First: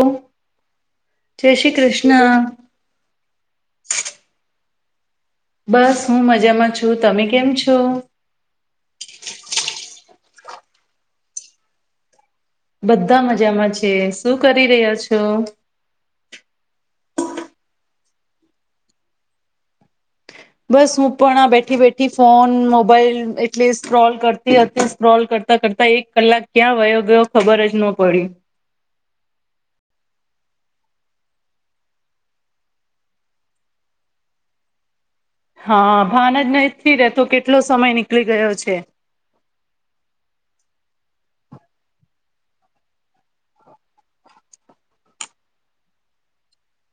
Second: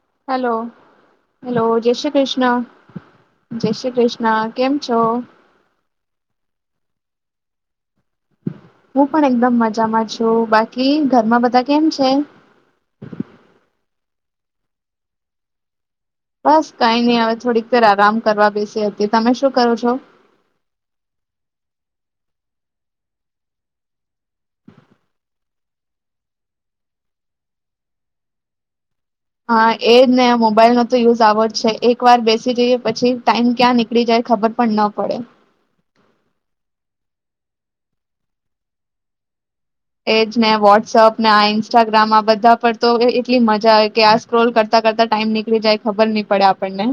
જય hello hello જય શ્રી કૃષ્ણ જય શ્રી કૃષ્ણ. કેમ છો. બસ હું મજામાં છું તમે કેમ છો. હું પણ એકદમ મજામાં છું બાકી ઘરમાં બધા કેમ છે. બધા મજામાં છે શું કરી રહ્યા છો. બસ કઈ નઈ હવે થોડીક વાર આરામ કરવા બેસી હતી તમે શું કરો છો. બસ હું પણ આ બેઠી બેઠી ફોન મોબાઈલ એટલી સ્ક્રોલ કરતી અ સ્ક્રોલ કરતા કરતા એક કલાક ક્યાં વયો ગયો ખબર જ ન પડી. હા એજ ને મોબાઈલ નો તો યુઝ આવો જ છે એક વાર બેસી જઈએ પછી ટાઈમ ક્યાં નીકળી જાય ખબર પણ ન પડે. હા ભાન જ નથીહ રેતો કેટલો સમય નીકળી ગયો છે. એજ ને વોટ્સઅપ ને આ ઇન્સ્ટાગ્રામ આ બધા પર તો એટલી મજા આવે કે આ સ્ક્રોલ કરતા કરતા ટાઈમ નીકળી જાય ખબર નહી પડે આપણને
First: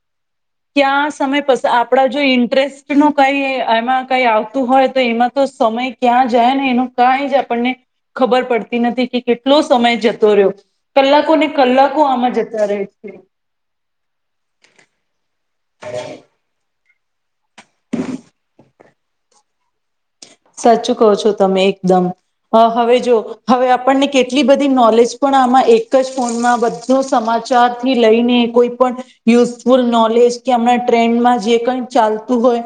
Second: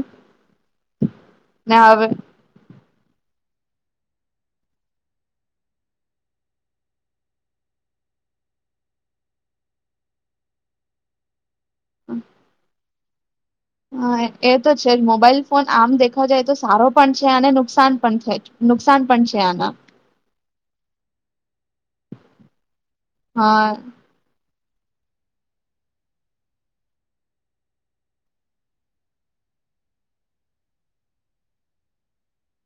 ક્યાં સમય પછી ને હવે આપડા જો ઈન્ટરેસ્ટ નો કઈ એમાં ક આવતું હોય તો એમાં તો સમય ક્યાં જાય ને એનું કઈ જ આપણને ખબર પડતી નથી કે કેટલો સમય જતો રહ્યો કલાકોને. કલાકો આમાં જતા રહે. [inaudible] હા એ તો છે મોબાઈલ. ફન આમ દેખવા જાય તો સારો. પણ છે અને નુકસાન પણ નુકસાન પણ છે આના. સાચું કહો છો તમે એકદમ હવે જો હવે હા આપણને કેટલી બધી. નોલેજ પણ આમાં એક જ ફોનમાં બધું સમાચાર થી લઈને કોઈ પણ યુઝફુલ નોલેજ કે આમણા ટ્રેન્ડમાં જે કઈ ચાલતું હોય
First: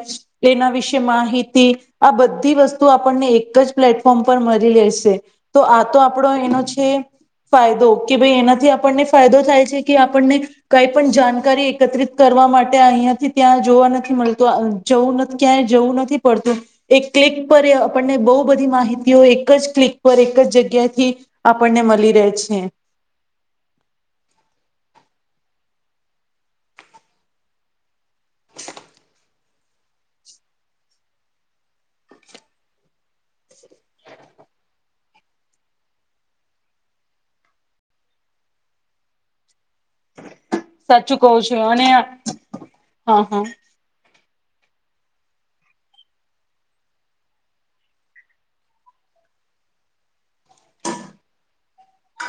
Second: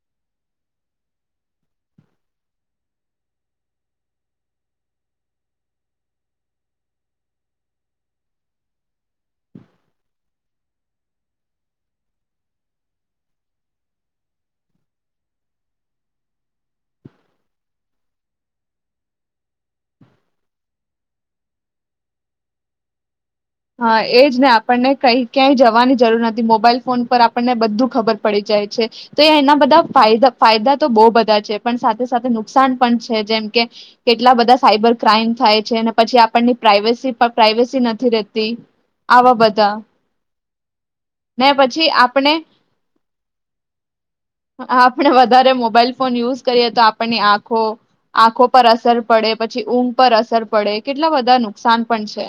એના વિશે માહિતી આ બધ. બધી વસ્તુ આપણને એક જ પ્લેટફોર્મ પર મળી લેશે તો આ તો આપણો એનો છે ફાયદો કે ભાઈ એનાથી આપણને ફાયદો થાય છે કે આપણને કઈ પણ જાણકારી એકત્રિત કરવા માટે અહીિયાયાથી ત્યાં જોવા નથી મળતું જવું ક્યાંય જવું નથી પડતું એક. ક્લિક પર આપણને બહુ બધી માહિતીઓ એક જ ક્લિક પર એક જ જગ્યાથી આપણને મળી રહે છે. હા એજ ને આપણને કઈ ક્યાંય જવાની જરૂર નથી મોબાઈલ ફોન પર આપણને બધું ખબર પડી જાય છે તો એ એના બધાા ફાયદા તો બહુ બધા છે પણ સાથે સાથે નુકસાન પણ છે જેમ કે કેટલા બધા સાયબર ક્રાઈમ થાય છે અનેને પછી આપણની પ્રઇવેસી પ્રાઇવેસી નથી રહેતી. આવા બધા. સાચું કહું ને છું અને પછી આપણે હા હા. આપણે વધારે મોબાઈલ ફોન યુઝ કરીએ તો આપણની આંખો આંખો પર અસર પડે પછી ઊંઘ પર અસર પડે કેટલા બધા નુકસાન પણ છે.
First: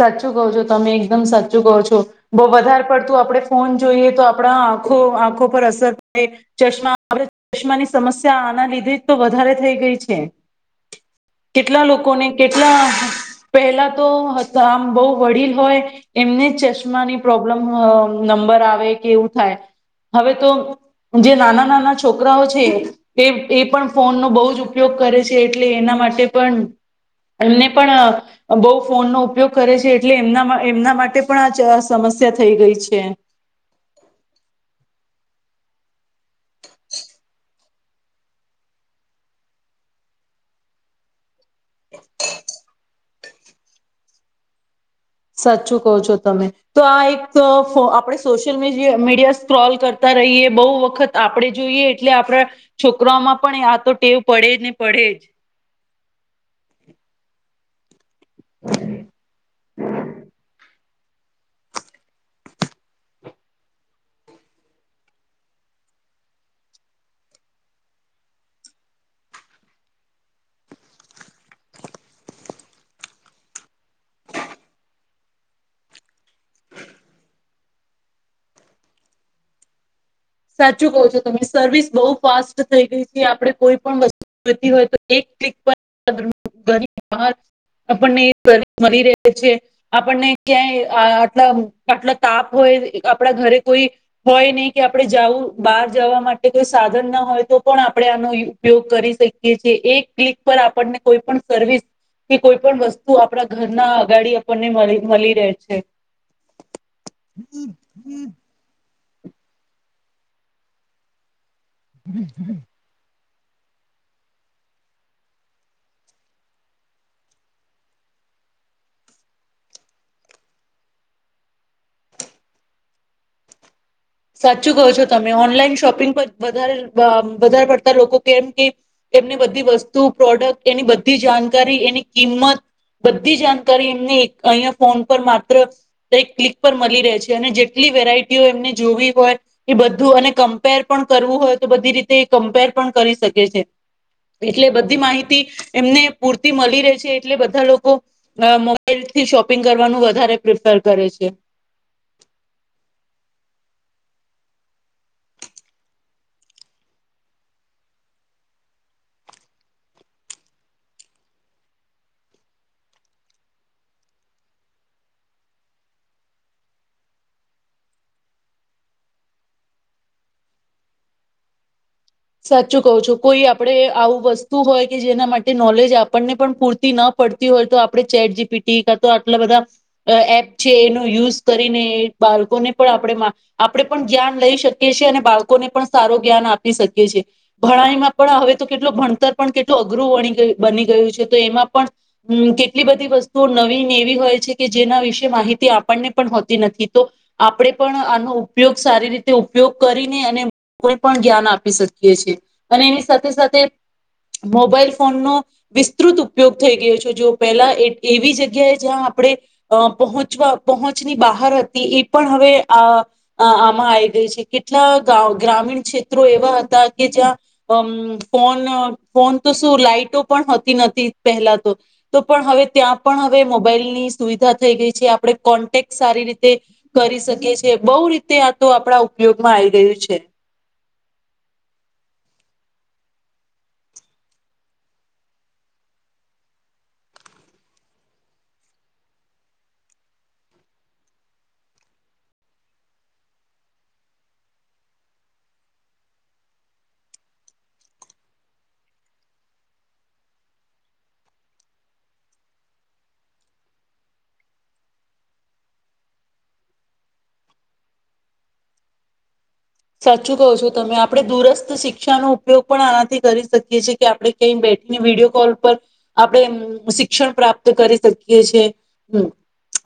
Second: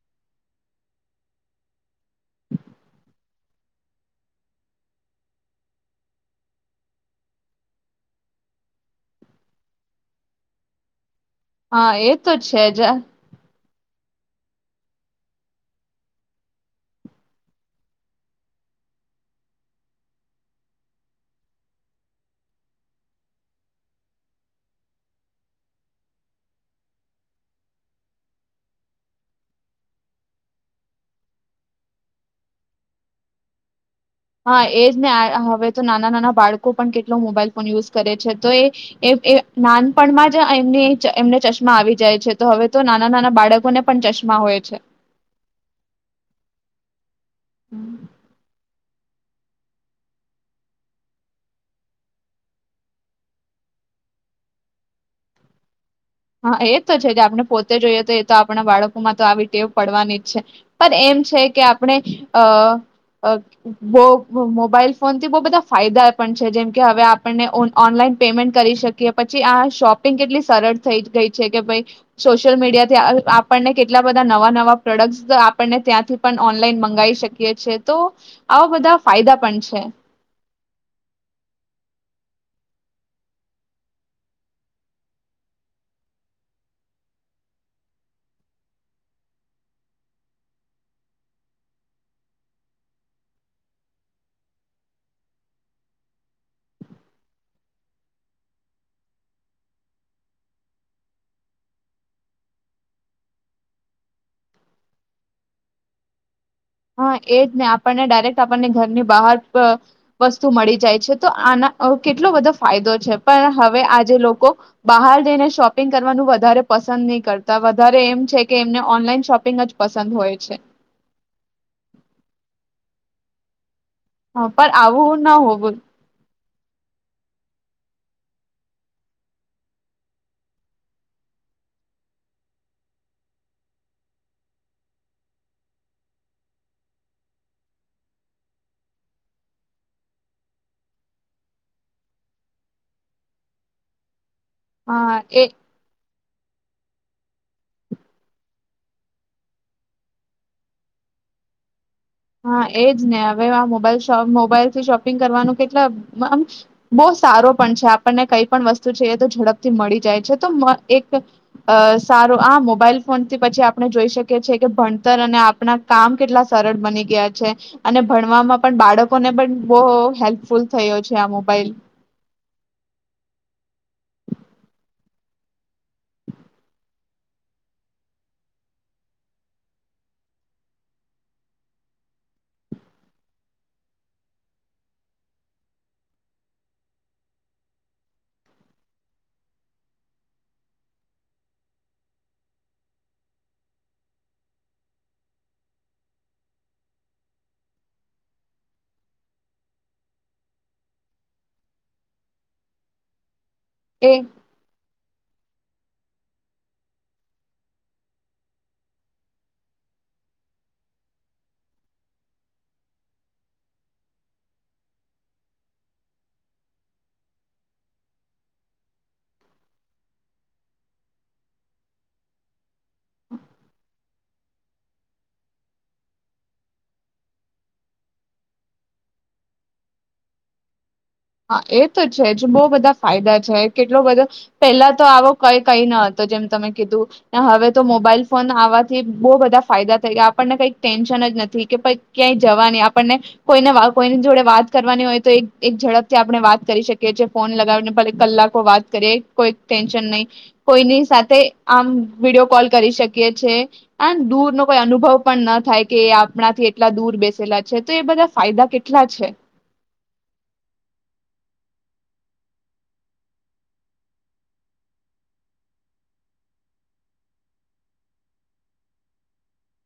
સાચું કહો છો તમે એકદમ સાચું કહો છો. બહુ વધારે પડતું આપણે ફોન જોઈએ તો આપણા આંખો આંખો પર અસર પડે ચશ્મા આપણે ચશ્માની સમસ્યા આના લીધે તો વધારે થઈ ગઈ છે. કેટલા હા એ લોકોને તો છે જ કેટલા પહેલા તો આમ બહુ વડીલ હોય એમને જ ચશ્માની પ્રોબ્લેમ નંબર આવે કે એવું થાય હવે તો જે નાના નાના છોકરાઓ છે એ એ પણ ફોનનો બહુ જ ઉપયોગ કરે છે. એટલે એના માટે પણ એમને પણ બહુ ફોનનોો ઉપયોગ કરે છે એટલે એમના એમના માટે પણ આ સમસ્યા થઈ ગઈ છે. હા એજ ને હવે તો નાના નાના બાળકો પણ કેટલો મોબાઈલ ફોન યુઝ કરે છે તો એ નાનપણમાં જ એમની એમને ચશ્મા આવી જાય છે તો હવે તો નાના નાના બાળકોને પણ ચશ્મા હોય છે. સાચું કહો છો તમે તો આ એક તોફો હમ આપણે સોશિયલ મી. મીડિયા સ્ક્રોલ કરતા રહીએ બહુ વખત આપણેે જોઈએ એટલે આપણા છોકરામાં પણ આ તો ટેવ પડે જ ને પડે જ. હા એ તો છે જે આપણે પોતે જોઈએ તો એ તો આપણા બાળકો માં તો આવી ટેવ પડવાની જ છે. પણ એમ છે કે આપણે અ અ બહ મોબાઈલ ફોનથી બહુ બધા ફાયદા પણ છે જેમકે હવે આપણને ઓનલાઈન પેમેન્ટ કરી શકીએ પછી આ શોપિંગ કેટલી સરળ. થઈ ગઈ છે કે ભાઈ સોશિયલ મીડિયાથી આપણને કેટલા બધા નવા નવા પ્રોડક્ટ આપણને ત્યાંથી પણ ઓનલાઈન મંગાવી શકીએ છેએ તો આવા બધા ફાયદા પણ છે. સાચું કહો છો તમે સર્વિસ બહુ ફાસ્ટ થઈ ગઈ છે આપણે કોઈ પણ વસ્તુતી હોય તો એક આપણને મળી રહે છે આપણને ક્યાંય આટલા આટલા તાપ હોય આપડા ઘરે કોઈ હોય નહ કે. આપણે જવું બહાર જવા માટે કોઈ સાધન ના હોય તો પણ આપણે આનો ઉપયોગ કરી શકીએ છેએ એક ક્લિક પર આપણને કોઈ પણ સર્વિસ કે કોઈ પણ વસ્તુ આપણા ઘરના અગાડી આપણને મળ મળી રહે છે. હા એજને આપણને ડાયરેક્ટ આપણને ઘરની બહાર બ વસ્તુ મળી જાય છે, તો આના અ કેટલો બધો ફાયદો છે. પણ હવે આજે લોકો બહાર જઈને શોપિંગ કરવાનું વધારે પસંદ નહી કરતા વધારે એમ છે કે એમને ઓનલાઈન શોપિંગ જ પસંદ હોય છે. અ સાચું પણ કહો છો આવું તમે, ના હોવું ઓનલાઈન શોપિંગ પર વધારે વધારે પડતા લોકો કેમ કે એમને બધી વસ્તુ, પ્રોડક્ટ, એની બધી જાણકારી, એની કિંમત બધી જાણકારી એમને એક અહિયાં ફોન પર માત્ર ક્લિક પર મળી રહે છે અને જેટલી વેરાયટીઓ એમને જોવી હોય એ બધું અને કમ્પેર પણ કરવું હોય તો બધી રીતે કમ્પેર પણ કરી શકે છે. એટલે બધી અ માહિતી એ એમને પૂર્તિ મળી રેય છે એટલે બધા લોકો મોબાઈલથી શોપિંગ કરવાનું વધારે પ્રિફર કરે છે. હા એજ ને હવે આ મોબાઈલ મોબાઈલ થી શોપિંગ કરવાનું કેટલા અમ બો સારો પણ છે, આપણને કઈ પણ વસ્તુ છે, એ તો ઝડપથી મળી જાય છે. તો મ એક સારો આ મોબાઈલ ફોનથી પછી આપણે જોઈ શકીએ છે કે ભણતર અને આપણા કામ કેટલા સરળ બની ગયા છે, અને ભણવામાં પણ બાળકોને પણ બો હેલ્પફુલ થયો છે આ મોબાઈલ. સાચું કવ છો કોઈ આપણે આવું વસ્તુ હોય કે જેના માટે નોલેજ આપણને પણ પૂરતી ન પડતી હોય તો આપણે ચેટ જીપીટી કા તો આટલા બધા એપ છે, એનો યુઝ કરીને બાળકોને પણ આપણે આપણે પણ જ્ઞાન લઈ શકીએ છેીએ અને બાળકોને પણ સારું જ્ઞાન આપી શ છે. ભણાઈમાં પણ હવે તો કેટલો ભણતર પણ કેટલું અઘરું વની બની ગયું છે, તો એમાં પણ હમ્મ કેટલી બધી વસ્તુઓ નવી નેવી હોય છે, કે જેના વિશે માહિતી આપણને પણ હોતી નથી તો આપણે પણ આનો ઉપયોગ સારી રીતે ઉપયોગ કરીને અને કોઈ પણ જ્ઞાન આપી શકીએ. દે છે અને એની સાથે સાથે એ મોબાઈલ ફોન નો વિસ્તૃત ઉપયોગ થઈ ગયો છે, જો પહેલા એવી જગ્યાએ જ્યાં આપણે પહોચવા પહોંચની બહાર હતી એ પણ હવે આ આમાં આઈ ગઈ છે. કેટલા ગ્રામીણ ક્ષેત્રો એવા હતા કે જ્યાં અમ ફોન ફોન તો શું લાાઈટો પણતી નથી પહેલા તો તો પણ હવે ત્યાં પણ હવે મોબાઈલની સુવિધા થઈ ગઈ છે, આપણે કોન્ટેક્ટ સારી રીતે કરી શકીએ છે બહુ રીતે આ તો આપણા ઉપયોગમાં આઈ રહ્યુ છે. હા એ તો છે, જ બહુ બધા ફાયદા છે, કેટલો બધો પેલા તો આવો કઈ કઈ ન હતો જેમ તમે કીધું હવે તો મોબાઈલ ફોન આવવાથી બહુ બધા ફાયદા થઈ ગયા આપણને કઈ ટેન્શન જ નથી કે ક્યાંય જવાની આપણને કોઈને [inaudible] કોઈની જોડે વાત કરવાની હોય તો એક ઝડપ આપણે વાત કરી શકીએ છીએ ફોન લગાવીને કલાકો વાત કરીએ કોઈ ટેન્શન નહી કોઈની સાથે આમ વિડીિયો કોલ કરી શકીએ છે, [unintelligible] દૂર ન કોઈ અનુભવ પણ ન થાય કે આપણાથી એટલા દૂર બેસેલા છે, તો એ બધા ફાયદા કેટલા છે. સાચું કહો છો તમે આપણે દુરસ્ત શિક્ષાનોો ઉપયોગ પણ આનાથી કરી શકીએ છેએ કે આપણે કઈ બેઠીને વિડીયો કોલ પર આપણે શિક્ષણ પ્રાપ્ત કરી શકીએ છે, હમ.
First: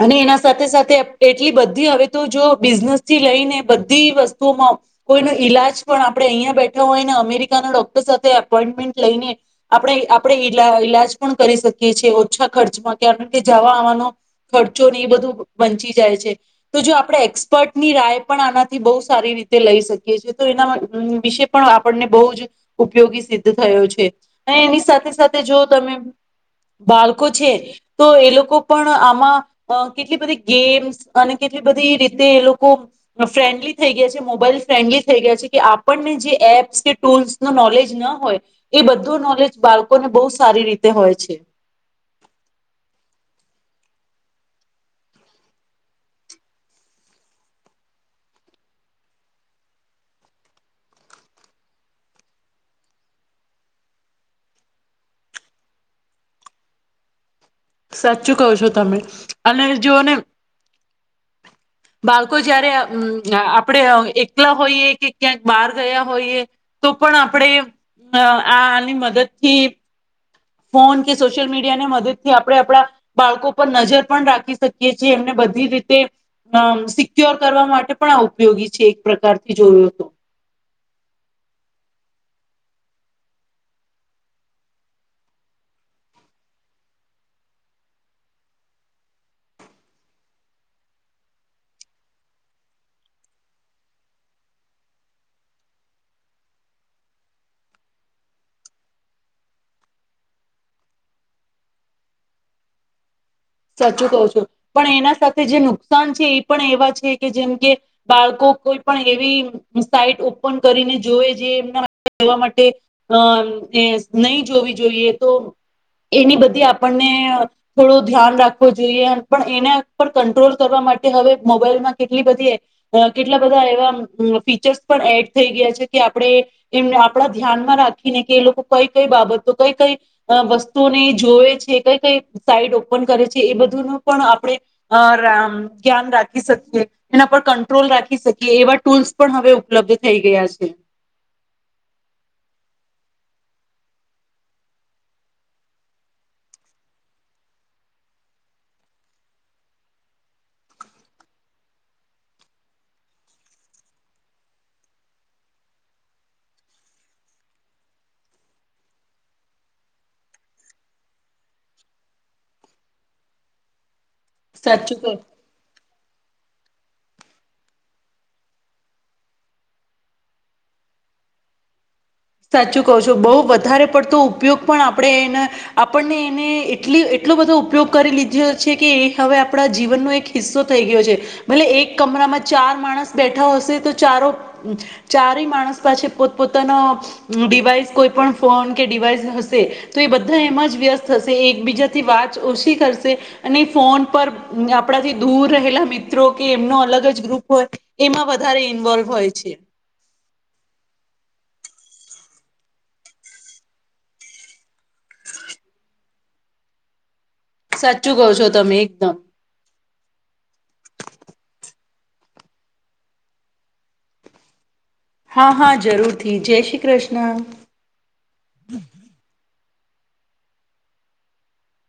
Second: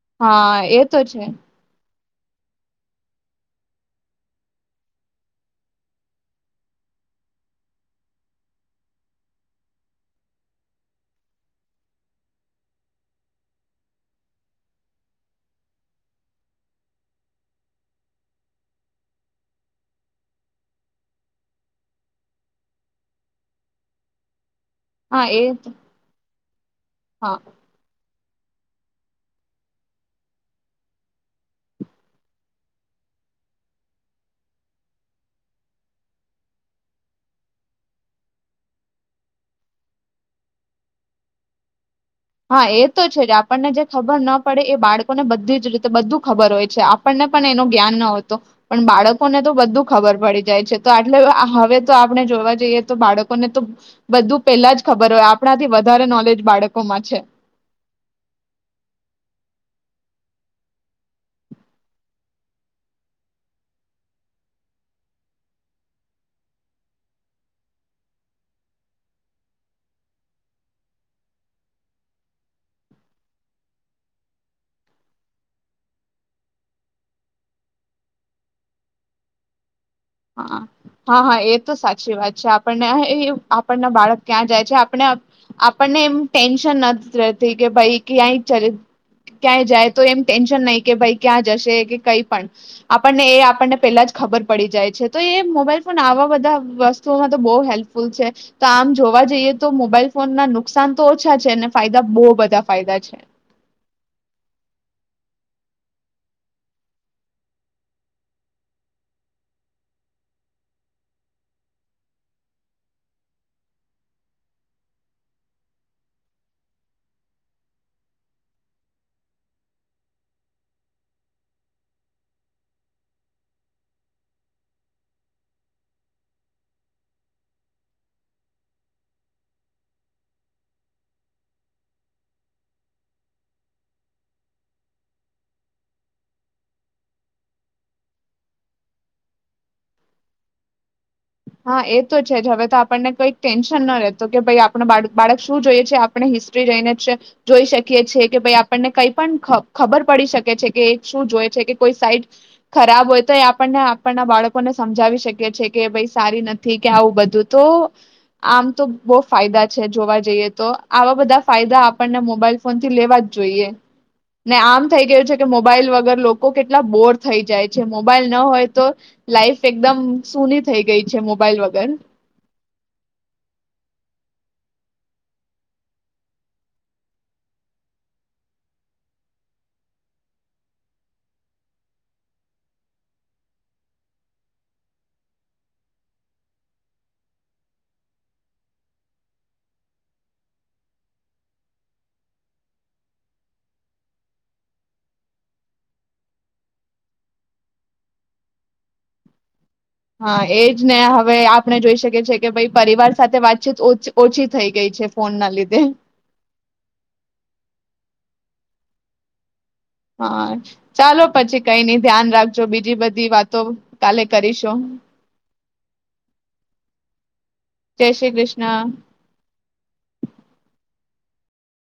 અને એના હા સાથે, એ સાથે, તો છે. એટલી બધી હવે તો જો બિઝનેસ થી લઈને બધી વસ્તુમાં કોઈનો ઈલાજ પણ આપડણે અહીયાં બેઠા હોય ને અમેરિકાના ડોક્ટર સાથે એપોઈન્ટમેન્ટ લઈને આપણે આપણે ઈ ઈલાજ પણ કરી શકીએ છેએ ઓછા ખર્ચમાં [inaudible] જવા આવવાનો ખર્ચોને એ બધું બચી જાય છે, તો જો આપણેે એક્સપર્ટની રાય પણ આનાથી બહુ સારી રીતે તે લઈ શકીએ છી તો એના વિશે પણ આપણને બહુ જ ઉપયોગી સિદ્ધ થયો છે. ને એની સાથે હા સાથે એ જો તમે બાળકો હા છે. તો એલોકો પણ આમાં અ કેટલી બધી ગેમ્સ અને કેટલી બધી રીતે એ લોકો ફ્રેન્ડલી થઈ ગયા છે. મોબાઈલ ફન્ડલી થઈ ગયા છે, કે આપણને જે એપ્સ કે ટૂલ્સ ન નોલેજ ન હોય એ બધું નોલેજ બાળકોને બહ સારી રીતે હોય છે. હા એ તો છે, જ આપણને જે ખબર ના પડે એ બાળકોને બધી જ રીતે બધું ખબર હોય છે, આપણને પણ એનો જ્ઞાન ન હોતો પણ બાળકોને તો બધું ખબર પડી જાય છે, તો આટલે હવે તો આપણે જોવા જઈએ તો બાળકોને તો બધું પેલા જ ખબર હોય આપણાથી વધારે નોલેજ બાળકોમાં છે. સાચું કહ છો તમે અને જોને બાળકો જયારે હમ આ આપણેે એકલા હોઈએ કે ક્યાંક બહાર ગયા હોઈએ તો પણ આપણે આની મદદથી ફોન કે સોશિયલ મીડિયાને મદદથી આપણે આપણા બાળકો પર નજર પણ રાખી શકીએ છીએ એમને બધી રીતે અ સિક્યોર કરવા માટે પણ આ ઉપયોગી છે, એક પ્રકારથી જોયો તો હા હા હા એ તો સાચી વાત, છે આપણને [inaudible] આપણના બાળક ક્યાં જાય છે, આપને આપણને એમ ટેન્શન [unintelligible] કે ભાઈ ક્યાંય ક્યાંય જાય તો એમ ટેન્શન નહી કે ભાઈ ક્યાં જશે કે કઈ પણ આપણને એ આપણને પેલા જ ખબર પડી જાય. તો એ મોબાઈલ ફોન આવા વધા વસ્તુઓમાં તો બો હેલ્પફુલ છે, તો આમ જોવા જઈએ તો મોબાઈલ ફોનના નુકસાન તો ઓછા છે, અને ફાયદા બો બધા ફાયદા છે. સાચું કવ છું પણ એના સાથે જે નુકસાન છે, એ પણ એવા છે કે જેમ કે બાળકો કોઈ પણ એવી સાઈટ ઓપન કરીને જોયે જે એમના જવા માટે અ નયી જોવી જોઈએ તો એની બધી આપણને થોડો ધ્યાન રાખવું જોઈએ પણ એના પર કંટ્રોલ કરવા માટે હવે મોબાઈલમાં કેટલી બધી કેટલા બધા એવા ફીચર્સ પણ એડ થઈ ગયા છે, કે આપણે એમને આપણા ધ્યાનમાં રાખીને કે એ લોકો કઈ કઈ બાબતો કઈ કઈ વસ્તુઓને જોવે છે, કઈ કઈ સાઈડ ઓ ઓપન કરે છે, એ બધું ન પણ આપણે [inaudible] ધ્યાન રાખી શકીએ એના પર કંટ્રોલ રાખી શકીએ એવા ટૂલ્સ પણ હવે ઉપલબ્ધ થઈ ગયા છે. હા એ તો છે, જ હવે તો આપણને કઈક ટેન્શન ન રહેેત કે ભાઈ આપણ બા બાળક શું જોઈએ છે, આપણે હિસ્ટ્રી [unintelligible] જ જોઈ શકીએ છેીએ કે ભાઈ આપણને કઈ પણ ખ ખબર પડી શકે છે, કે શું જોય છે, કે કોઈ સાઈડ ખરાબ હોય તો એ આપણને આપણના બાળકોને સમજાવી શકીએ છે, કે ભઈ સારી નથી કે આવું બધું તો આમ તો બો ફાયદા છે, જોવા જઈએ તો આવા બધા ફાયદા આપણને મોબાઈલ ફોન થી લેવા જ જોઈએ. ને આમ સાચું થઈ ક ગયું છે, કે મોબાઈલ વગર લોકો કેટલા બોર થઈ જાય છે, મોબાઈલ ના હોય તો લાઈફ એકદમ સૂની થઈ ગઈ. છે, મોબાઈલ વગર સાચું કહો છો, બો વધારે પડતો ઉપયોગ પણ આપણે એના આપણને એને એટલી એટલો બધો ઉપયોગ કરી લીધ્યો છે, કે એ હવે આપણા જીવનનો એક હિસ્સો થઈ ગયો છે, ભલે એક કમરામાં ચાર માણસ બેઠા હશે તો ચારો ચારેય માણસ પાસે પોતપોતાનો ડિવાઈસ કોઈ પણ ફોન કે ડિવાઈસ હશે, તો એ બધા એમાં જ વ્યસ્ત થશે, એકબીજાથી વાત ઓછી કરશે અને ફોન પર આપણાથી દૂર રહેલા મિત્રો કે એમનો અલગ જ ગ્રુપ હોય, એમાં વધારે ઇન્વોલ્વ હોય છે. હા એજ ને હવે, આપણે જોઈ શકીએ છીએ કે ભાઈ પરિવાર સાથે વાતચીત ઓછી થઈ ગઈ છે. ફોન ના લીધે સાચું કવ છો તમે એકદમ. હા ચાલો પછી કઈ નઈ ધ્યાન રાખજો, બીજી બધી વાતો કાલે કરીશું હા હા જરૂરથી, જય શ્રી કૃષ્ણ. જય શ્રી કૃષ્ણ.